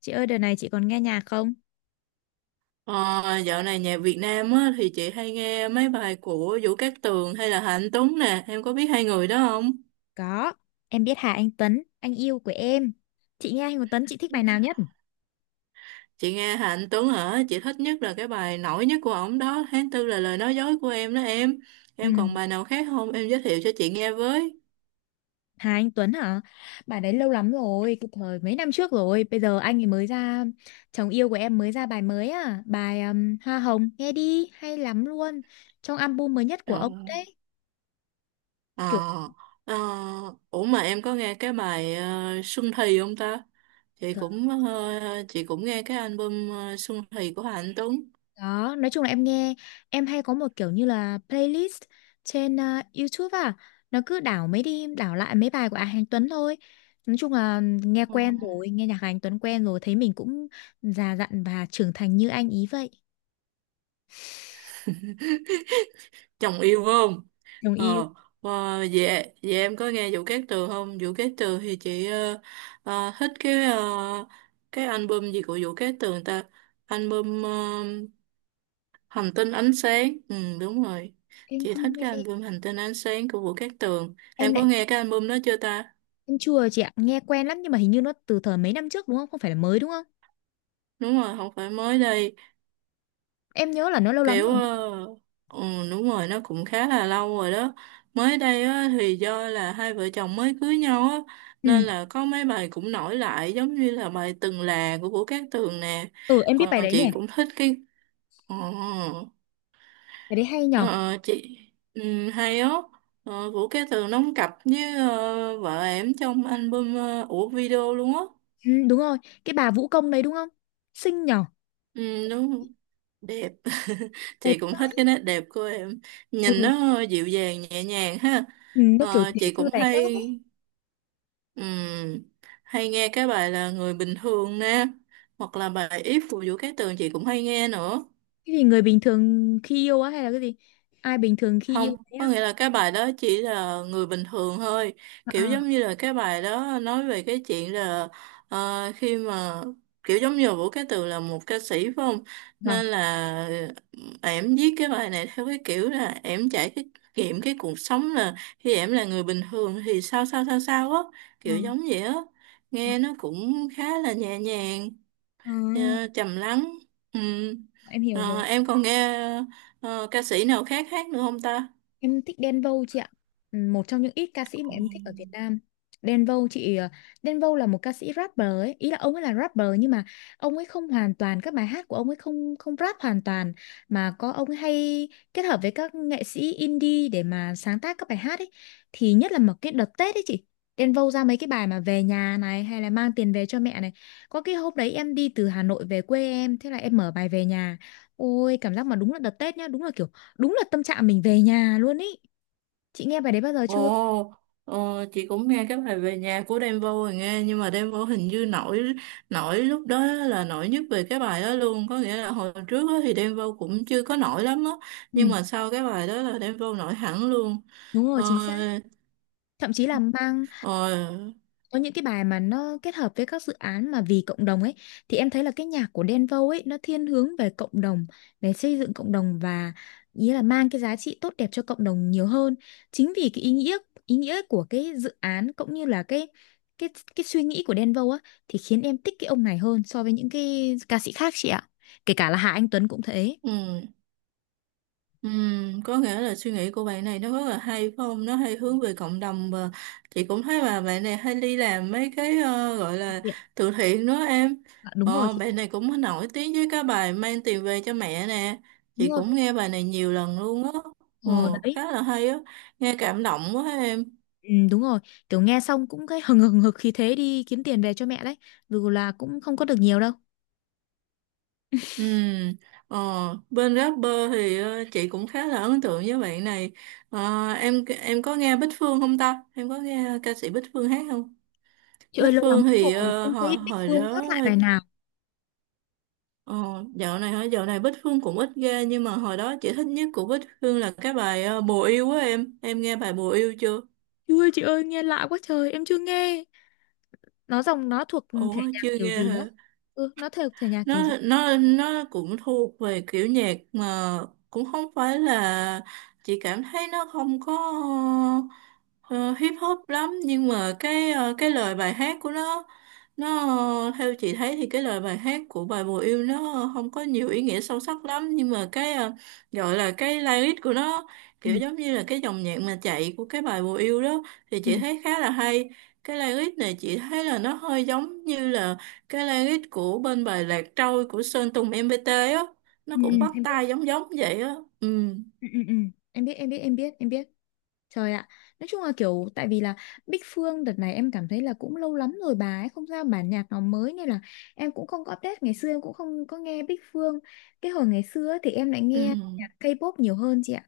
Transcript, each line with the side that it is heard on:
left: Chị ơi, đợt này chị còn nghe nhạc không?
right: Ờ, dạo này nhạc Việt Nam á, thì chị hay nghe mấy bài của Vũ Cát Tường hay là Hà Anh Tuấn nè, em có biết hai người đó không?
left: Có, em biết Hà Anh Tuấn, anh yêu của em. Chị nghe Hà Anh Tuấn, chị thích bài nào nhất?
right: Chị nghe Hà Anh Tuấn hả? Chị thích nhất là cái bài nổi nhất của ổng đó, Tháng Tư là lời nói dối của em đó em.
left: Ừ.
right: Em còn bài nào khác không? Em giới thiệu cho chị nghe với.
left: Hà Anh Tuấn hả? Bài đấy lâu lắm rồi, cái thời mấy năm trước rồi. Bây giờ anh ấy mới ra, chồng yêu của em mới ra bài mới à. Bài Hoa Hồng, nghe đi, hay lắm luôn. Trong album mới nhất của ông
right: Rồi.
left: đấy.
right: Ờ,
left: Kiểu.
right: ờ, ủa mà em có nghe cái bài Xuân Thì không ta? Chị cũng ờ, chị cũng nghe cái album Xuân Thì của Hà Anh Tuấn.
left: Đó, nói chung là em nghe, em hay có một kiểu như là playlist trên YouTube nó cứ đảo lại mấy bài của Hà Anh Tuấn thôi. Nói chung là nghe quen rồi, nghe nhạc Hà Anh Tuấn quen rồi, thấy mình cũng già dặn và trưởng thành như anh ý vậy.
right: Ờ. Chồng yêu phải không?
left: Đồng yêu.
right: Ờ và vậy vậy em có nghe Vũ Cát Tường không? Vũ Cát Tường thì chị thích cái album gì của Vũ Cát Tường ta? Album Hành tinh ánh sáng, ừ đúng rồi,
left: Em
right: chị
left: không
right: thích cái
left: nghe,
right: album Hành tinh ánh sáng của Vũ Cát Tường.
left: em
right: Em có
left: lại
right: nghe cái album đó chưa ta?
left: em chưa chị ạ, nghe quen lắm nhưng mà hình như nó từ thời mấy năm trước đúng không? Không phải là mới đúng không?
right: Đúng rồi, không phải mới đây.
left: Em nhớ là nó lâu lắm
right: Kiểu
left: rồi.
right: ừ, đúng rồi, nó cũng khá là lâu rồi đó. Mới đây á, thì do là hai vợ chồng mới cưới nhau á,
left: Ừ,
right: nên là có mấy bài cũng nổi lại giống như là bài Từng Là của Vũ Cát Tường nè.
left: ừ em biết bài
right: Còn
left: đấy
right: chị
left: nè,
right: cũng thích cái ờ,
left: bài đấy hay nhở.
right: ờ, chị hay á. Vũ Cát Tường đóng cặp với vợ ẻm trong album, của video luôn á.
left: Ừ, đúng rồi, cái bà vũ công đấy đúng không? Xinh nhở.
right: Ừ, đúng đẹp.
left: Đẹp
right: Chị cũng
left: quá.
right: thích cái nét đẹp của em, nhìn
left: Ừ.
right: nó dịu dàng nhẹ nhàng ha.
left: Ừ, nó kiểu tiểu
right: Chị
left: thư
right: cũng
left: đại cát ấy.
right: hay ừm, hay nghe cái bài Là Người Bình Thường nè, hoặc là bài If của Vũ Cát Tường chị cũng hay nghe nữa.
left: Cái gì người bình thường khi yêu á hay là cái gì? Ai bình thường khi yêu
right: Không,
left: thế
right: có
left: á?
right: nghĩa là cái bài đó chỉ là người bình thường thôi.
left: À,
right: Kiểu giống
left: à.
right: như là cái bài đó nói về cái chuyện là, khi mà, kiểu giống như là Vũ Cá Tường là một ca sĩ phải không?
left: Vâng.
right: Nên là ẻm viết cái bài này theo cái kiểu là ẻm trải cái nghiệm cái cuộc sống, là khi ẻm là người bình thường thì sao sao sao sao á,
left: À,
right: kiểu giống vậy á.
left: à,
right: Nghe nó cũng khá là nhẹ nhàng,
left: à,
right: trầm lắng. Ừ.
left: em hiểu rồi.
right: Em còn nghe ca sĩ nào khác hát nữa không ta?
left: Em thích Đen Vâu chị ạ. Ừ, một trong những ít ca sĩ mà em thích ở Việt Nam. Đen Vâu chị Đen Vâu là một ca sĩ rapper ấy, ý là ông ấy là rapper nhưng mà ông ấy không hoàn toàn, các bài hát của ông ấy không không rap hoàn toàn mà có ông ấy hay kết hợp với các nghệ sĩ indie để mà sáng tác các bài hát ấy. Thì nhất là một cái đợt Tết ấy chị. Đen Vâu ra mấy cái bài mà về nhà này hay là mang tiền về cho mẹ này. Có cái hôm đấy em đi từ Hà Nội về quê em, thế là em mở bài về nhà. Ôi cảm giác mà đúng là đợt Tết nhá, đúng là kiểu đúng là tâm trạng mình về nhà luôn ý, chị nghe bài đấy bao giờ chưa?
right: Ồ, ồ, chị cũng nghe cái bài Về Nhà của Đen Vâu rồi nghe, nhưng mà Đen Vâu hình như nổi nổi lúc đó là nổi nhất về cái bài đó luôn. Có nghĩa là hồi trước á thì Đen Vâu cũng chưa có nổi lắm á,
left: Ừ,
right: nhưng mà sau cái bài đó là Đen Vâu nổi hẳn luôn.
left: đúng rồi,
right: ờ,
left: chính xác. Thậm chí là mang,
right: ờ,
left: có những cái bài mà nó kết hợp với các dự án mà vì cộng đồng ấy, thì em thấy là cái nhạc của Đen Vâu ấy nó thiên hướng về cộng đồng, về xây dựng cộng đồng và ý là mang cái giá trị tốt đẹp cho cộng đồng nhiều hơn. Chính vì cái ý nghĩa của cái dự án cũng như là cái cái suy nghĩ của Đen Vâu á, thì khiến em thích cái ông này hơn so với những cái ca sĩ khác chị ạ, kể cả là Hà Anh Tuấn cũng thế.
right: ừ. Có nghĩa là suy nghĩ của bạn này nó rất là hay phải không? Nó hay hướng về cộng đồng, và chị cũng thấy mà bạn này hay đi làm mấy cái, gọi là
left: Chị.
right: từ thiện nữa em.
left: À, đúng rồi
right: Ờ,
left: chị ạ.
right: bạn này cũng nổi tiếng với cái bài Mang Tiền Về Cho Mẹ nè.
left: Đúng
right: Chị
left: rồi.
right: cũng nghe bài này nhiều lần luôn á. Ừ,
left: Ờ đấy,
right: khá là hay á. Nghe cảm động quá em.
left: ừ, đúng rồi, kiểu nghe xong cũng thấy hừng hừng hực khí thế đi kiếm tiền về cho mẹ đấy, dù là cũng không có được nhiều đâu.
right: Ừm, ờ, Bên rapper thì chị cũng khá là ấn tượng với bạn này. Ờ, em có nghe Bích Phương không ta? Em có nghe ca sĩ Bích Phương hát không?
left: Chị
right: Bích
left: ơi lâu lắm
right: Phương thì
left: rồi
right: ờ,
left: không
right: hồi
left: thấy Bích
right: hồi
left: Phương
right: đó
left: hát lại bài nào.
right: ờ, dạo này hả? Dạo này Bích Phương cũng ít ra, nhưng mà hồi đó chị thích nhất của Bích Phương là cái bài, Bồ Yêu á, em nghe bài Bồ Yêu chưa?
left: Chú chị ơi nghe lạ quá trời, em chưa nghe. Nó dòng nó thuộc thể
right: Ủa
left: nhạc
right: chưa
left: kiểu
right: nghe
left: gì á?
right: hả?
left: Ừ, nó thuộc thể nhạc kiểu
right: nó
left: gì?
right: nó nó cũng thuộc về kiểu nhạc mà, cũng không phải là, chị cảm thấy nó không có ờ, hip hop lắm, nhưng mà cái lời bài hát của nó theo chị thấy thì cái lời bài hát của bài Bồ Yêu nó không có nhiều ý nghĩa sâu sắc lắm, nhưng mà cái, gọi là cái lyric của nó,
left: Ừ,
right: kiểu giống như là cái dòng nhạc mà chạy của cái bài Bồ Yêu đó, thì
left: ừ,
right: chị thấy khá là hay. Cái lyric này chị thấy là nó hơi giống như là cái language của bên bài Lạc Trôi của Sơn Tùng MPT á, nó
left: ừ, ừ,
right: cũng bắt
left: em biết.
right: tai giống giống vậy á. Ừ,
left: Ừ, ừ, ừ. Em biết, em biết, em biết, em biết. Trời ạ, nói chung là kiểu tại vì là Bích Phương đợt này em cảm thấy là cũng lâu lắm rồi bà ấy không ra bản nhạc nào mới, nên là em cũng không có update, ngày xưa em cũng không có nghe Bích Phương. Cái hồi ngày xưa ấy thì em lại
right: ừ.
left: nghe nhạc K-pop nhiều hơn chị ạ.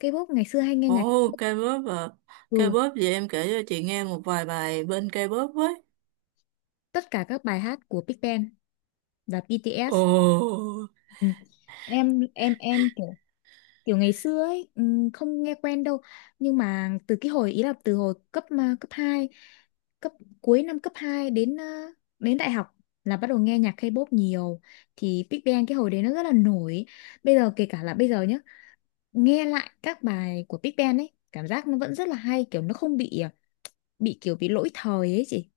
left: K-pop ngày xưa hay nghe
right: Ồ,
left: nhạc,
right: K-pop à?
left: ừ,
right: K-pop vậy em kể cho chị nghe một vài bài bên K-pop với.
left: tất cả các bài hát của Big Bang và BTS.
right: Ồ.
left: Ừ. Em kiểu kiểu ngày xưa ấy không nghe quen đâu nhưng mà từ cái hồi ý là từ hồi cấp hai, cấp cuối năm cấp 2 đến đến đại học là bắt đầu nghe nhạc K-pop nhiều, thì Big Bang cái hồi đấy nó rất là nổi, bây giờ kể cả là bây giờ nhá, nghe lại các bài của Big Bang ấy cảm giác nó vẫn rất là hay, kiểu nó không bị à, bị kiểu bị lỗi thời ấy chị,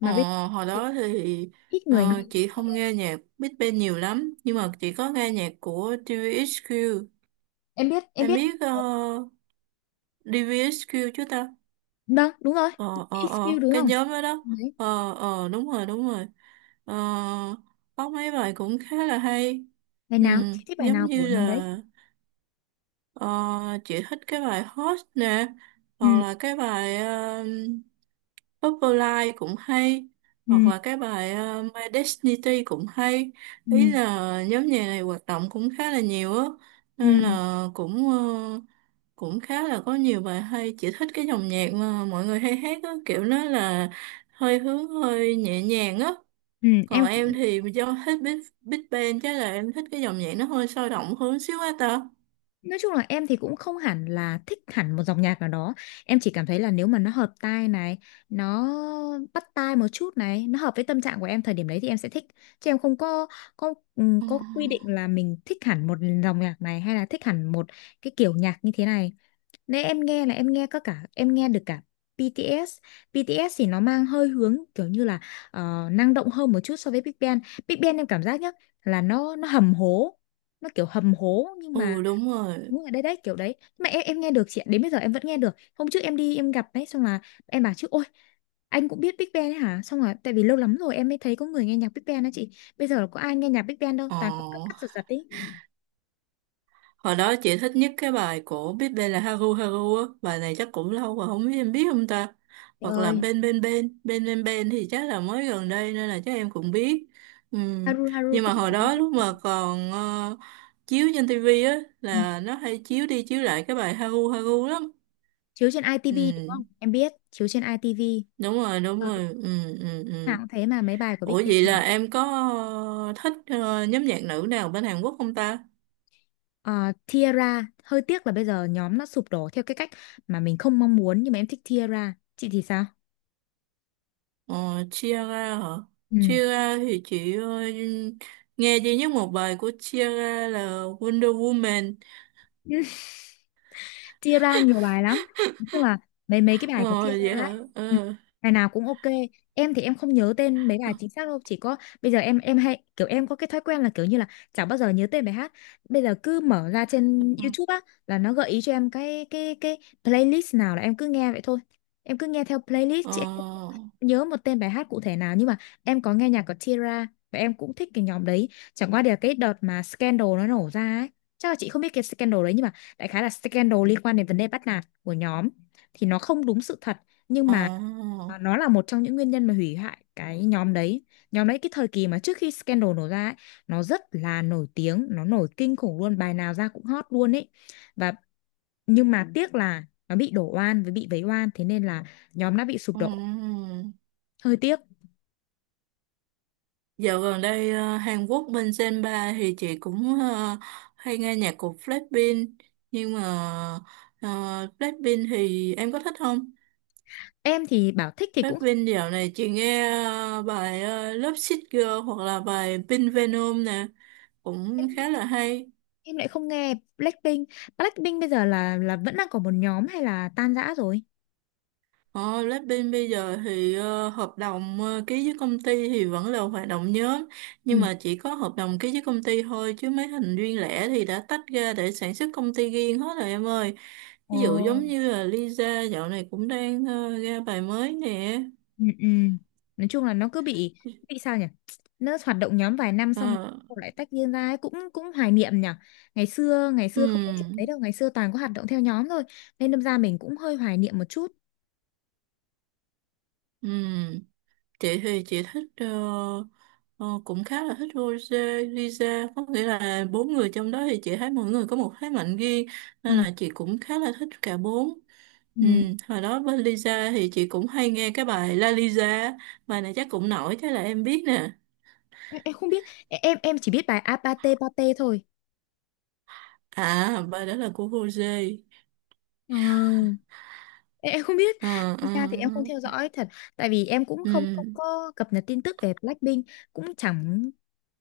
right: ờ,
left: mà bây
right: Hồi
left: giờ
right: đó thì
left: ít người nghe.
right: chị không nghe nhạc Big Bang nhiều lắm, nhưng mà chị có nghe nhạc của DVXQ.
left: em biết em
right: Em
left: biết
right: biết DVXQ chứ ta?
left: vâng đúng rồi.
right: ờ ờ
left: XQ
right: ờ
left: đúng
right: cái
left: không?
right: nhóm đó đó.
left: Đấy,
right: Ờ, ờ, đúng rồi, đúng rồi. Ờ, có mấy bài cũng khá là hay.
left: bài
right: Ừ,
left: nào chị thích, bài
right: giống
left: nào
right: như
left: của năm đấy?
right: là, Ờ, chị thích cái bài Hot nè,
left: Ừ,
right: hoặc là cái bài, Purple cũng hay, hoặc
left: ừ.
right: là cái bài My Destiny cũng hay.
left: Ừ,
right: Ý là nhóm nhạc này hoạt động cũng khá là nhiều á, nên
left: ừ,
right: là cũng cũng khá là có nhiều bài hay. Chị thích cái dòng nhạc mà mọi người hay hát á, kiểu nó là hơi hướng hơi nhẹ nhàng á.
left: ừ,
right: Còn
left: em cũng,
right: em thì do thích Big Bang chắc là em thích cái dòng nhạc nó hơi sôi động hơn xíu á ta.
left: nói chung là em thì cũng không hẳn là thích hẳn một dòng nhạc nào đó. Em chỉ cảm thấy là nếu mà nó hợp tai này, nó bắt tai một chút này, nó hợp với tâm trạng của em thời điểm đấy thì em sẽ thích. Chứ em không có,
right: Ừ.
left: có quy định là mình thích hẳn một dòng nhạc này hay là thích hẳn một cái kiểu nhạc như thế này. Nên em nghe là em nghe có cả, em nghe được cả BTS. BTS thì nó mang hơi hướng kiểu như là năng động hơn một chút so với Big Bang. Big Bang em cảm giác nhá là nó hầm hố, nó kiểu hầm hố nhưng mà,
right: Ừ đúng rồi.
left: đúng rồi, đấy đấy kiểu đấy. Nhưng mà em nghe được chị ạ, đến bây giờ em vẫn nghe được, hôm trước em đi em gặp đấy xong là em bảo chứ ôi anh cũng biết Big Bang ấy hả, xong rồi tại vì lâu lắm rồi em mới thấy có người nghe nhạc Big Bang đó chị, bây giờ có ai nghe nhạc Big Bang đâu
right: Ờ,
left: toàn cũng cắt cắt giật giật ý.
right: hồi đó chị thích nhất cái bài của Biết Bên là Haru Haru á. Bài này chắc cũng lâu rồi không biết em biết không ta.
left: Trời
right: Hoặc là
left: ơi,
right: Bên Bên Bên, Bên Bên Bên thì chắc là mới gần đây nên là chắc em cũng biết. Ừ.
left: Haru Haru
right: Nhưng mà
left: tất nhiên
right: hồi
left: là em
right: đó
left: biết.
right: lúc mà còn chiếu trên tivi á
left: Ừ.
right: là nó hay chiếu đi chiếu lại cái bài Haru Haru lắm.
left: Chiếu trên ITV
right: Ừ,
left: đúng không, em biết chiếu trên ITV
right: đúng rồi, đúng rồi. Ừ, ừ, ừ.
left: nào cũng thế mà, mấy bài của
right: Ủa
left: Big Bang
right: vậy là
left: mà.
right: em có thích nhóm nhạc nữ nào bên Hàn Quốc không ta?
left: Ờ, Tiara hơi tiếc là bây giờ nhóm nó sụp đổ theo cái cách mà mình không mong muốn, nhưng mà em thích Tiara, chị thì sao?
right: Ờ, chia ra hả?
left: Ừ.
right: Chia ra thì chị nghe duy nhất một bài của chia ra là Wonder Woman.
left: Tiara nhiều bài lắm, nói chung là mấy mấy cái bài của
right: Ờ, vậy
left: Tiara ấy,
right: hả?
left: ừ,
right: Ờ,
left: bài nào cũng ok. Em thì em không nhớ tên mấy
right: ờ,
left: bài chính xác đâu, chỉ có bây giờ em hay kiểu em có cái thói quen là kiểu như là chẳng bao giờ nhớ tên bài hát, bây giờ cứ mở ra trên
right: ờ,
left: YouTube á là nó gợi ý cho em cái playlist nào là em cứ nghe vậy thôi, em cứ nghe theo playlist
right: ờ,
left: chứ nhớ một tên bài hát cụ thể nào. Nhưng mà em có nghe nhạc của Tira và em cũng thích cái nhóm đấy, chẳng qua thì là cái đợt mà scandal nó nổ ra ấy, chắc là chị không biết cái scandal đấy, nhưng mà đại khái là scandal liên quan đến vấn đề bắt nạt của nhóm, thì nó không đúng sự thật, nhưng
right: ờ.
left: mà nó là một trong những nguyên nhân mà hủy hoại cái nhóm đấy. Nhóm đấy cái thời kỳ mà trước khi scandal nổ ra ấy, nó rất là nổi tiếng, nó nổi kinh khủng luôn, bài nào ra cũng hot luôn ấy. Và nhưng mà tiếc là nó bị đổ oan với bị vấy oan, thế nên là nhóm đã bị sụp
right: ờ,
left: đổ,
right: ờ.
left: hơi tiếc.
right: Dạo gần đây Hàn Quốc bên Senpa thì chị cũng hay nghe nhạc của Blackpink. Nhưng mà ờ, Blackpink thì em có thích không?
left: Em thì bảo thích thì
right: Rap
left: cũng,
right: Vin dạo này chị nghe bài Love Sick Girl hoặc là bài Pink Venom nè,
left: em,
right: cũng khá là hay.
left: em lại không nghe Blackpink. Blackpink bây giờ là vẫn đang có một nhóm hay là tan rã rồi?
right: Ờ, Blackpink bây giờ thì hợp đồng ký với công ty thì vẫn là hoạt động nhóm,
left: Ừ.
right: nhưng mà chỉ có hợp đồng ký với công ty thôi, chứ mấy thành viên lẻ thì đã tách ra để sản xuất công ty riêng hết rồi em ơi. Ví
left: Ồ.
right: dụ giống như là Lisa dạo này cũng đang ra bài mới nè.
left: Ừ, ừ. Nói chung là nó cứ bị sao nhỉ, nó hoạt động nhóm vài năm xong
right: Ờ,
left: rồi lại tách riêng ra ấy. Cũng cũng hoài niệm nhỉ, ngày xưa không có chuyện
right: ừm,
left: đấy đâu, ngày xưa toàn có hoạt động theo nhóm thôi, nên đâm ra mình cũng hơi hoài niệm một chút.
right: ừm. Chị thì chị cũng khá là thích Rosé, Lisa, có nghĩa là bốn người trong đó thì chị thấy mỗi người có một thế mạnh riêng,
left: Ừ.
right: nên là chị cũng khá là thích cả bốn.
left: Ừ.
right: Ừ, hồi đó với Lisa thì chị cũng hay nghe cái bài La Lisa, bài này chắc cũng nổi chắc là em biết nè.
left: Em không biết, em chỉ biết bài Apate Pate thôi.
right: À bài đó là của Rosé.
left: Ờ. Em không biết.
right: ờ ờ
left: Thực ra thì em không
right: ờ.
left: theo dõi thật, tại vì em cũng
right: Ừ.
left: không, không có cập nhật tin tức về Blackpink, cũng chẳng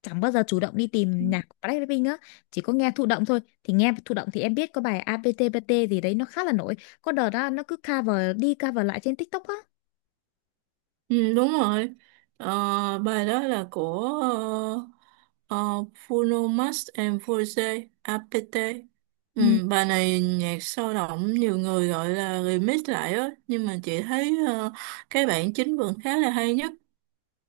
left: chẳng bao giờ chủ động đi
right: Ừ.
left: tìm nhạc của Blackpink á, chỉ có nghe thụ động thôi. Thì nghe thụ động thì em biết có bài APTPT gì đấy nó khá là nổi, có đợt đó nó cứ cover đi cover lại trên TikTok á.
right: Ừ, đúng rồi. Ờ, bài đó là của ờ, Bruno Mars and Force APT. Ừ,
left: Ừ,
right: bài này nhạc sôi động nhiều người gọi là remix lại á, nhưng mà chị thấy cái bản chính vẫn khá là hay nhất.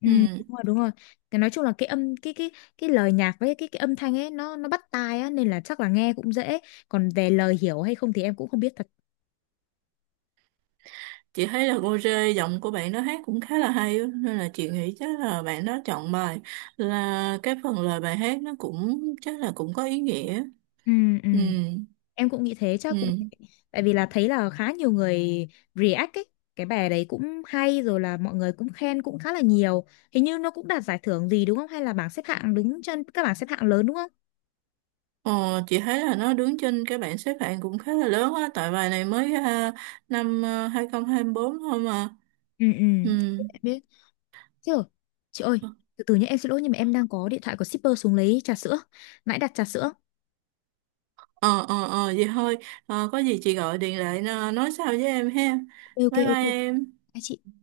left: ừ,
right: Ừ,
left: đúng rồi đúng rồi, cái nói chung là cái âm cái cái lời nhạc với cái âm thanh ấy nó bắt tai á, nên là chắc là nghe cũng dễ, còn về lời hiểu hay không thì em cũng không biết thật.
right: chị thấy là Rose giọng của bạn đó hát cũng khá là hay á, nên là chị nghĩ chắc là bạn đó chọn bài là cái phần lời bài hát nó cũng chắc là cũng có ý nghĩa.
left: ừ ừ
right: Ừ,
left: Em cũng nghĩ thế, chắc cũng
right: ừ.
left: tại vì là thấy là khá nhiều người react ấy. Cái bài đấy cũng hay rồi, là mọi người cũng khen cũng khá là nhiều. Hình như nó cũng đạt giải thưởng gì đúng không? Hay là bảng xếp hạng đứng trên các bảng xếp hạng lớn đúng không?
right: Ờ, chị thấy là nó đứng trên cái bảng xếp hạng cũng khá là lớn á, tại bài này mới năm 2024 thôi mà.
left: Ừ ừ.
right: Ừ.
left: Em biết. Chứ rồi. Chị ơi, từ từ nhé, em xin lỗi nhưng mà em đang có điện thoại của shipper xuống lấy trà sữa. Nãy đặt trà sữa.
right: Ờ, ờ, ờ, vậy thôi. Ờ, có gì chị gọi điện lại, nói sau với em ha.
left: Ok ok
right: Bye bye
left: ok.
right: em.
left: Hai chị